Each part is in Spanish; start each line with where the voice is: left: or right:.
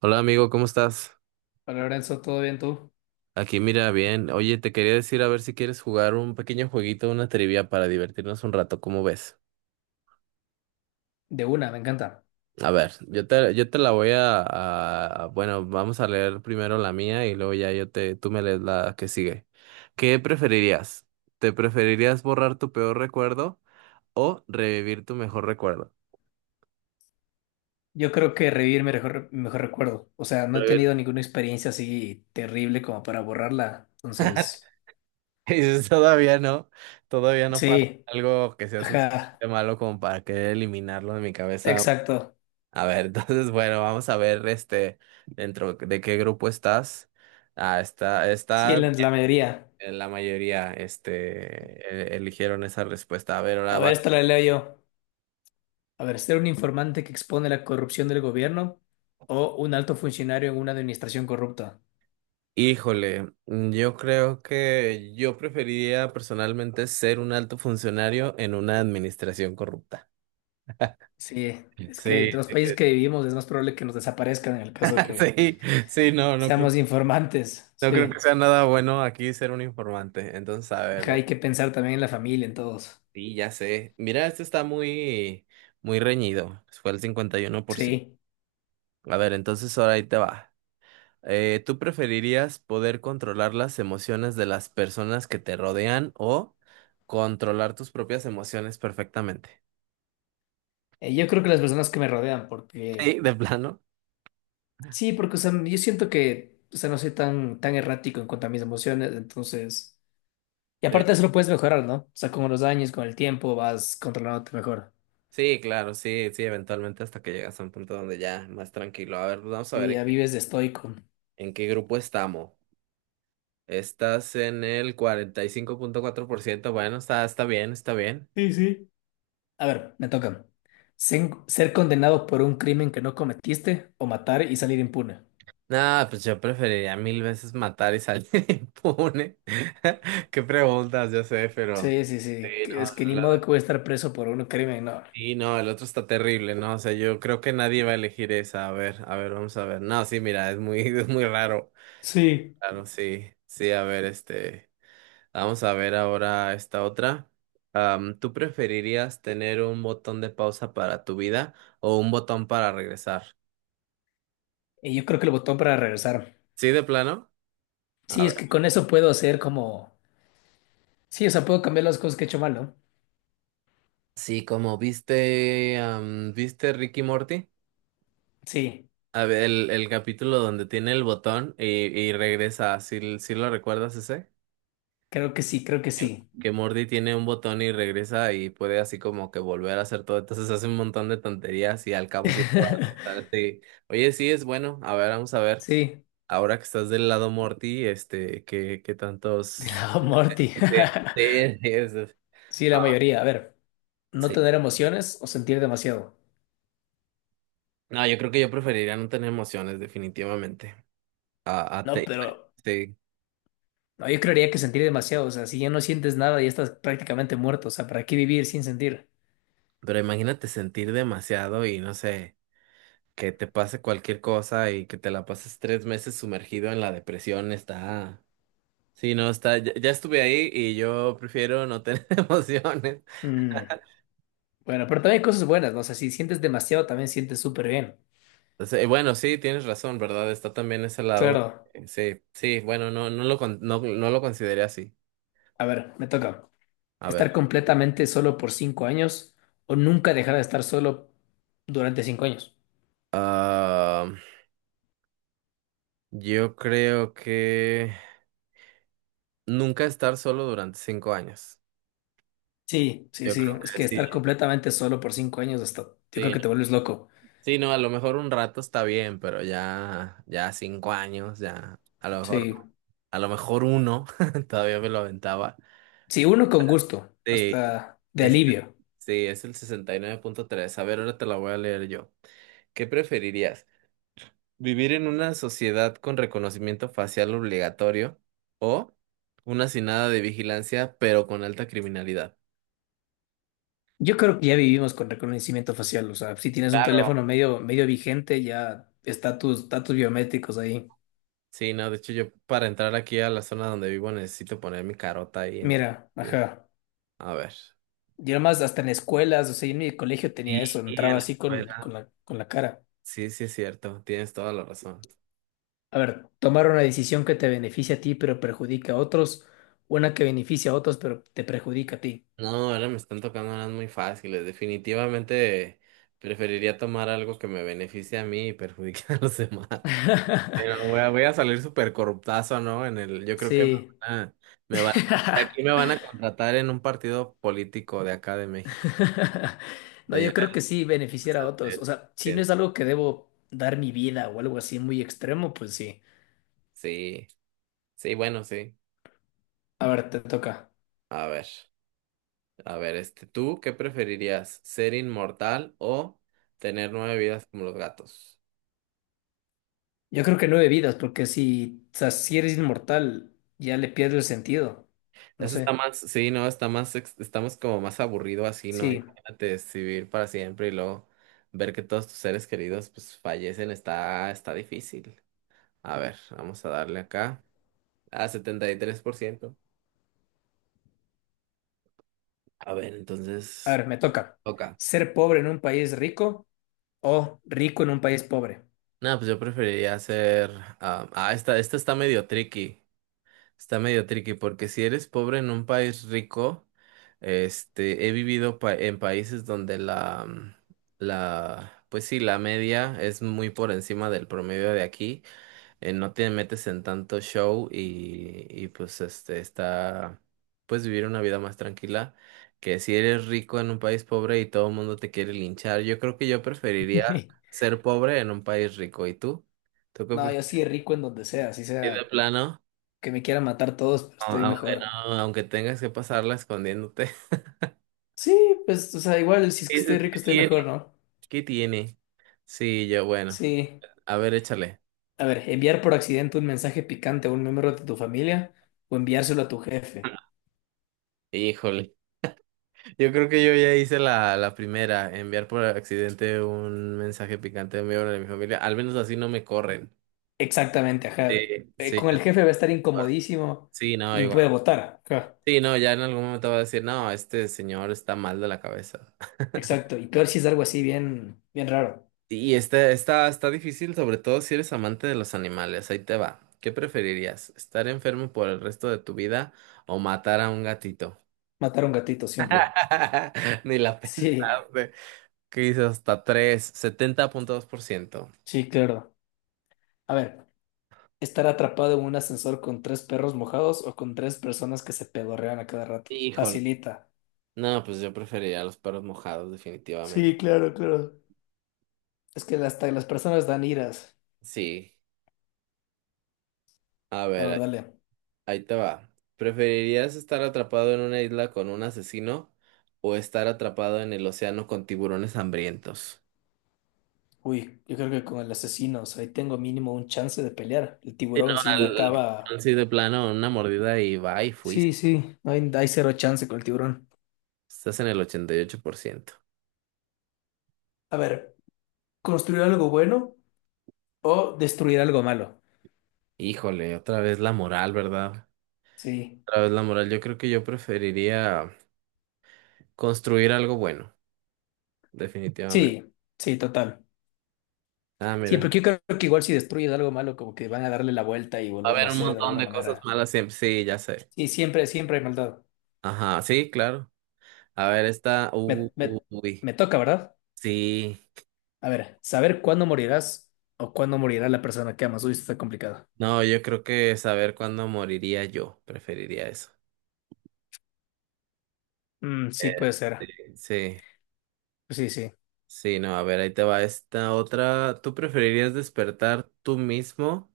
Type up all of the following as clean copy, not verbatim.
right: Hola amigo, ¿cómo estás?
left: Hola Lorenzo, ¿todo bien tú?
right: Aquí mira bien. Oye, te quería decir a ver si quieres jugar un pequeño jueguito, una trivia para divertirnos un rato, ¿cómo ves?
left: De una, me encanta.
right: A ver, yo te la voy bueno, vamos a leer primero la mía y luego ya tú me lees la que sigue. ¿Qué preferirías? ¿Te preferirías borrar tu peor recuerdo o revivir tu mejor recuerdo?
left: Yo creo que revivir mi mejor recuerdo. O sea, no he
right: Revivir.
left: tenido ninguna experiencia así terrible como para borrarla. Entonces,
right: Y dices, todavía no pasa
left: sí,
right: algo que sea
left: ajá,
right: suficiente malo como para querer eliminarlo de mi cabeza.
left: exacto.
right: A ver, entonces, bueno, vamos a ver este dentro de qué grupo estás. Ah, está,
left: Sí,
right: está
left: la mayoría.
right: la mayoría, este, eligieron esa respuesta. A ver, ahora
left: A ver,
right: abajo.
left: esta la leo yo. A ver, ser un informante que expone la corrupción del gobierno o un alto funcionario en una administración corrupta.
right: Híjole, yo creo que yo preferiría personalmente ser un alto funcionario en una administración corrupta.
left: Sí, es que
right: Sí,
left: de los países que vivimos es más probable que nos desaparezcan en el caso de que
right: sí, sí, no, no creo,
left: seamos informantes.
right: no creo que
left: Sí,
right: sea nada bueno aquí ser un informante. Entonces, a ver,
left: ajá, hay que pensar también en la familia, en todos.
right: sí, ya sé. Mira, este está muy, muy reñido. Fue el 51%.
left: Sí.
right: A ver, entonces ahora ahí te va. ¿Tú preferirías poder controlar las emociones de las personas que te rodean o controlar tus propias emociones perfectamente?
left: Yo creo que las personas que me rodean, porque
right: Sí, de plano.
left: sí, porque o sea, yo siento que o sea, no soy tan, tan errático en cuanto a mis emociones, entonces, y
right: Sí,
left: aparte eso lo puedes mejorar, ¿no? O sea, con los años, con el tiempo, vas controlándote mejor
right: sí, claro, sí, sí, eventualmente hasta que llegas a un punto donde ya más tranquilo. A ver, vamos a ver
left: y ya vives de estoico.
right: en qué grupo estamos. Estás en el 45.4%. Bueno, está bien, está bien.
left: Sí, sí. A ver, me toca. Ser condenado por un crimen que no cometiste o matar y salir impune.
right: No, pues yo preferiría mil veces matar y salir impune. Qué preguntas, yo sé, pero...
left: Sí, sí,
right: Sí,
left: sí,
right: no,
left: es que ni
right: la-
left: modo que voy a estar preso por un crimen, no.
right: sí, no, el otro está terrible, ¿no? O sea, yo creo que nadie va a elegir esa. A ver, vamos a ver. No, sí, mira, es muy, es muy raro.
left: Sí.
right: Claro, sí, sí, a ver, este. Vamos a ver ahora esta otra. ¿Tú preferirías tener un botón de pausa para tu vida o un botón para regresar?
left: Y yo creo que el botón para regresar.
right: ¿Sí, de plano?
left: Sí,
right: A
left: es
right: ver.
left: que con eso puedo hacer como... Sí, o sea, puedo cambiar las cosas que he hecho mal, ¿no?
right: Sí, como viste, ¿viste Ricky Morty?
left: Sí,
right: A ver, el capítulo donde tiene el botón y regresa, ¿sí, sí lo recuerdas ese?
left: creo que sí, creo que sí.
right: Que Morty tiene un botón y regresa y puede así como que volver a hacer todo. Entonces hace un montón de tonterías y al cabo sí lo va a regresar. Sí. Oye, sí, es bueno. A ver, vamos a ver.
left: Sí,
right: Ahora que estás del lado Morty, este, ¿qué
left: de
right: tantos...
left: la Morty.
right: Sí, sí, es-
left: Sí, la mayoría. A ver, no
right: sí.
left: tener emociones o sentir demasiado.
right: No, yo creo que yo preferiría no tener emociones, definitivamente.
left: No,
right: Bueno,
left: pero
right: sí.
left: no, yo creería que sentir demasiado. O sea, si ya no sientes nada, ya estás prácticamente muerto. O sea, ¿para qué vivir sin sentir?
right: Pero imagínate sentir demasiado y no sé, que te pase cualquier cosa y que te la pases 3 meses sumergido en la depresión, está. Sí, no, está. Ya estuve ahí y yo prefiero no tener emociones.
left: Mm, Bueno, pero también hay cosas buenas, ¿no? O sea, si sientes demasiado, también sientes súper bien.
right: Entonces, bueno, sí, tienes razón, ¿verdad? Está también ese lado.
left: Claro.
right: Sí, sí, bueno, no, no lo consideré así.
left: A ver, me toca.
right: A ver.
left: Estar completamente solo por 5 años o nunca dejar de estar solo durante 5 años.
right: ah, yo creo que nunca estar solo durante 5 años.
left: Sí, sí,
right: Yo
left: sí.
right: creo
left: Es
right: que
left: que estar
right: sí.
left: completamente solo por cinco años hasta, yo creo
right: Sí,
left: que te vuelves loco.
right: sí, no, a lo mejor un rato está bien, pero ya, ya 5 años, ya, a lo mejor,
left: Sí,
right: a lo mejor uno, todavía me lo aventaba.
left: sí, uno con gusto,
right: Sí,
left: hasta de
right: es,
left: alivio.
right: sí, es el 69.3. A ver, ahora te la voy a leer yo. ¿Qué preferirías? ¿Vivir en una sociedad con reconocimiento facial obligatorio o una sin nada de vigilancia, pero con alta criminalidad?
left: Yo creo que ya vivimos con reconocimiento facial. O sea, si tienes un
right: Claro.
left: teléfono medio, medio vigente, ya está tus datos biométricos ahí.
right: Sí, no, de hecho yo para entrar aquí a la zona donde vivo necesito poner mi carota ahí, entonces,
left: Mira,
right: sí.
left: ajá.
right: A ver.
left: Y además hasta en escuelas, o sea, yo en mi colegio tenía
right: Sí,
left: eso,
right: en
left: entraba
right: la
left: así con, con
right: escuela.
left: la, con la cara.
right: Sí, sí, es cierto, tienes toda la razón.
left: A ver, tomar una decisión que te beneficia a ti pero perjudica a otros, una que beneficia a otros pero te perjudica a ti.
right: No, ahora me están tocando unas muy fáciles. Definitivamente preferiría tomar algo que me beneficie a mí y perjudique a los demás. Pero voy a salir súper corruptazo, ¿no? Yo creo que
left: Sí.
right: van a, aquí me van a contratar en un partido político de acá de México.
left: No,
right: De-
left: yo creo que sí beneficiar a otros.
right: de-
left: O sea, si no
right: de-
left: es algo que debo dar mi vida o algo así muy extremo, pues sí.
right: sí, sí, bueno, sí.
left: A ver, te toca.
right: A ver. A ver, este, ¿tú qué preferirías? ¿Ser inmortal o tener nueve vidas como los gatos?
left: Yo creo que nueve vidas, porque si, o sea, si eres inmortal, ya le pierdo el sentido. No
right: Eso está
left: sé.
right: más, sí, no, está más, estamos como más aburrido así, ¿no?
left: Sí.
right: Imagínate vivir para siempre y luego ver que todos tus seres queridos pues fallecen, está difícil. A ver, vamos a darle acá a 73%. A ver,
left: A
right: entonces,
left: ver, me toca.
right: toca.
left: ¿Ser pobre en un país rico o rico en un país pobre?
right: No, pues yo preferiría ser, esta está medio tricky. Está medio tricky porque si eres pobre en un país rico, este, he vivido en países donde pues sí, la media es muy por encima del promedio de aquí, no te metes en tanto show y pues puedes vivir una vida más tranquila que si eres rico en un país pobre y todo el mundo te quiere linchar. Yo creo que yo preferiría ser pobre en un país rico. ¿Y tú? ¿Tú qué
left: No, yo
right: prefieres
left: sí rico en donde sea, así
right: de
left: sea
right: plano?
left: que me quieran matar todos, pero estoy
right: Aunque
left: mejor.
right: no, aunque tengas que pasarla escondiéndote.
left: Sí, pues, o sea, igual si es que estoy
right: Dices, ¿qué
left: rico, estoy
right: tiene?
left: mejor, ¿no?
right: ¿Qué tiene? Sí, yo, bueno,
left: Sí.
right: a ver, échale.
left: A ver, enviar por accidente un mensaje picante a un miembro de tu familia o enviárselo a tu jefe.
right: Híjole, yo creo que yo ya hice la primera, enviar por accidente un mensaje picante de mi hora de mi familia, al menos así no me corren.
left: Exactamente,
right: Sí,
left: ajá.
right: sí,
left: Con
right: no,
left: el jefe va a estar
right: bueno,
left: incomodísimo
right: sí, no,
left: y me
right: igual.
left: puede votar. Ajá.
right: Sí, no, ya en algún momento va a decir, no, este señor está mal de la cabeza.
left: Exacto. Y peor si es algo así bien, bien raro.
right: Y está difícil, sobre todo si eres amante de los animales. Ahí te va. ¿Qué preferirías? ¿Estar enfermo por el resto de tu vida o matar a un gatito?
left: Matar a un gatito simple.
right: Ni la
left: Sí,
right: pensaste. ¿Qué hizo? Hasta tres 70.2%.
left: sí, claro. A ver, estar atrapado en un ascensor con tres perros mojados o con tres personas que se pedorrean a cada rato.
right: Híjole.
left: Facilita.
right: No, pues yo preferiría los perros mojados, definitivamente.
left: Sí, claro, claro. Es que hasta las personas dan iras.
right: Sí. A
left: La
right: ver, ahí,
left: verdad, Leo.
right: ahí te va. ¿Preferirías estar atrapado en una isla con un asesino o estar atrapado en el océano con tiburones hambrientos?
left: Uy, yo creo que con el asesino, o sea, ahí tengo mínimo un chance de pelear. El
right: Sí, no,
left: tiburón sí me acaba.
right: sí, de plano, una mordida y va y
left: Sí,
right: fuiste.
left: sí, no hay, hay cero chance con el tiburón.
right: Estás en el 88%.
left: A ver, ¿construir algo bueno o destruir algo malo?
right: Híjole, otra vez la moral, ¿verdad?
left: Sí,
right: Otra vez la moral. Yo creo que yo preferiría construir algo bueno, definitivamente.
left: sí, sí, total.
right: Ah,
left: Sí,
right: mira.
left: porque yo creo que igual si destruyes algo malo, como que van a darle la vuelta y
right: Va a
left: volverlo a
right: haber un
left: hacer de
right: montón
left: alguna
right: de cosas
left: manera.
right: malas siempre. Sí, ya sé.
left: Sí, siempre, siempre hay maldad.
right: Ajá, sí, claro. A ver, esta.
left: Me, me,
right: Uy,
left: me toca, ¿verdad?
right: sí.
left: A ver, saber cuándo morirás o cuándo morirá la persona que amas. Uy, esto está complicado.
right: No, yo creo que saber cuándo moriría yo. Preferiría eso.
left: Mm, sí,
right: Eh,
left: puede ser.
right: sí. Sí.
left: Sí, sí.
right: Sí, no, a ver, ahí te va esta otra. ¿Tú preferirías despertar tú mismo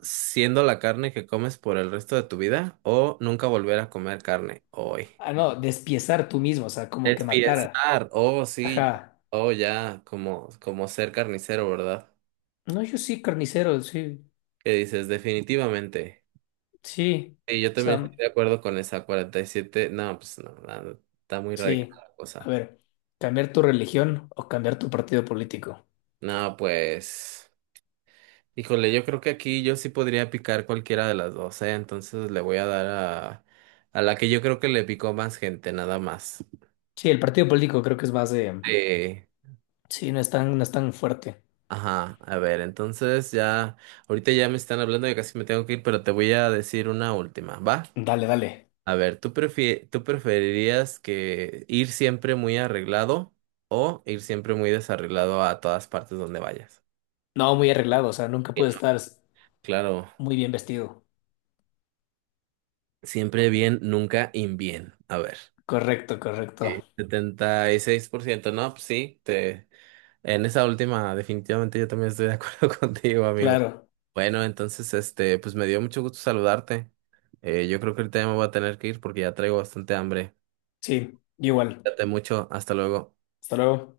right: siendo la carne que comes por el resto de tu vida o nunca volver a comer carne hoy?
left: Ah, no, despiezar tú mismo, o sea, como
right: Es
left: que matar.
right: pensar, oh sí,
left: Ajá.
right: oh ya, como ser carnicero, ¿verdad?
left: No, yo sí, carnicero, sí,
right: ¿Qué dices? Definitivamente.
left: sí.
right: Y yo
left: O
right: también estoy
left: sea,
right: de acuerdo con esa 47. No, pues no, no, está muy radical
left: sí.
right: la
left: A
right: cosa.
left: ver, cambiar tu religión o cambiar tu partido político.
right: No, pues. Híjole, yo creo que aquí yo sí podría picar cualquiera de las dos, ¿eh? Entonces le voy a dar a la que yo creo que le picó más gente, nada más.
left: Sí, el partido político creo que es más de...
right: Eh,
left: Sí, no es tan, no es tan fuerte.
right: ajá, a ver, entonces ya, ahorita ya me están hablando, y casi me tengo que ir, pero te voy a decir una última, ¿va?
left: Dale, dale.
right: A ver, ¿tú tú preferirías que ir siempre muy arreglado o ir siempre muy desarreglado a todas partes donde vayas?
left: No, muy arreglado, o sea, nunca
right: Sí,
left: puede
right: no.
left: estar
right: Claro,
left: muy bien vestido.
right: siempre bien, nunca in bien. A ver.
left: Correcto,
right: Sí.
left: correcto.
right: 76%. No, pues sí, en esa última definitivamente yo también estoy de acuerdo contigo, amigo.
left: Claro,
right: Bueno, entonces, este, pues me dio mucho gusto saludarte. Yo creo que ahorita ya me voy a tener que ir porque ya traigo bastante hambre.
left: sí, igual.
right: Cuídate mucho, hasta luego.
left: Hasta luego.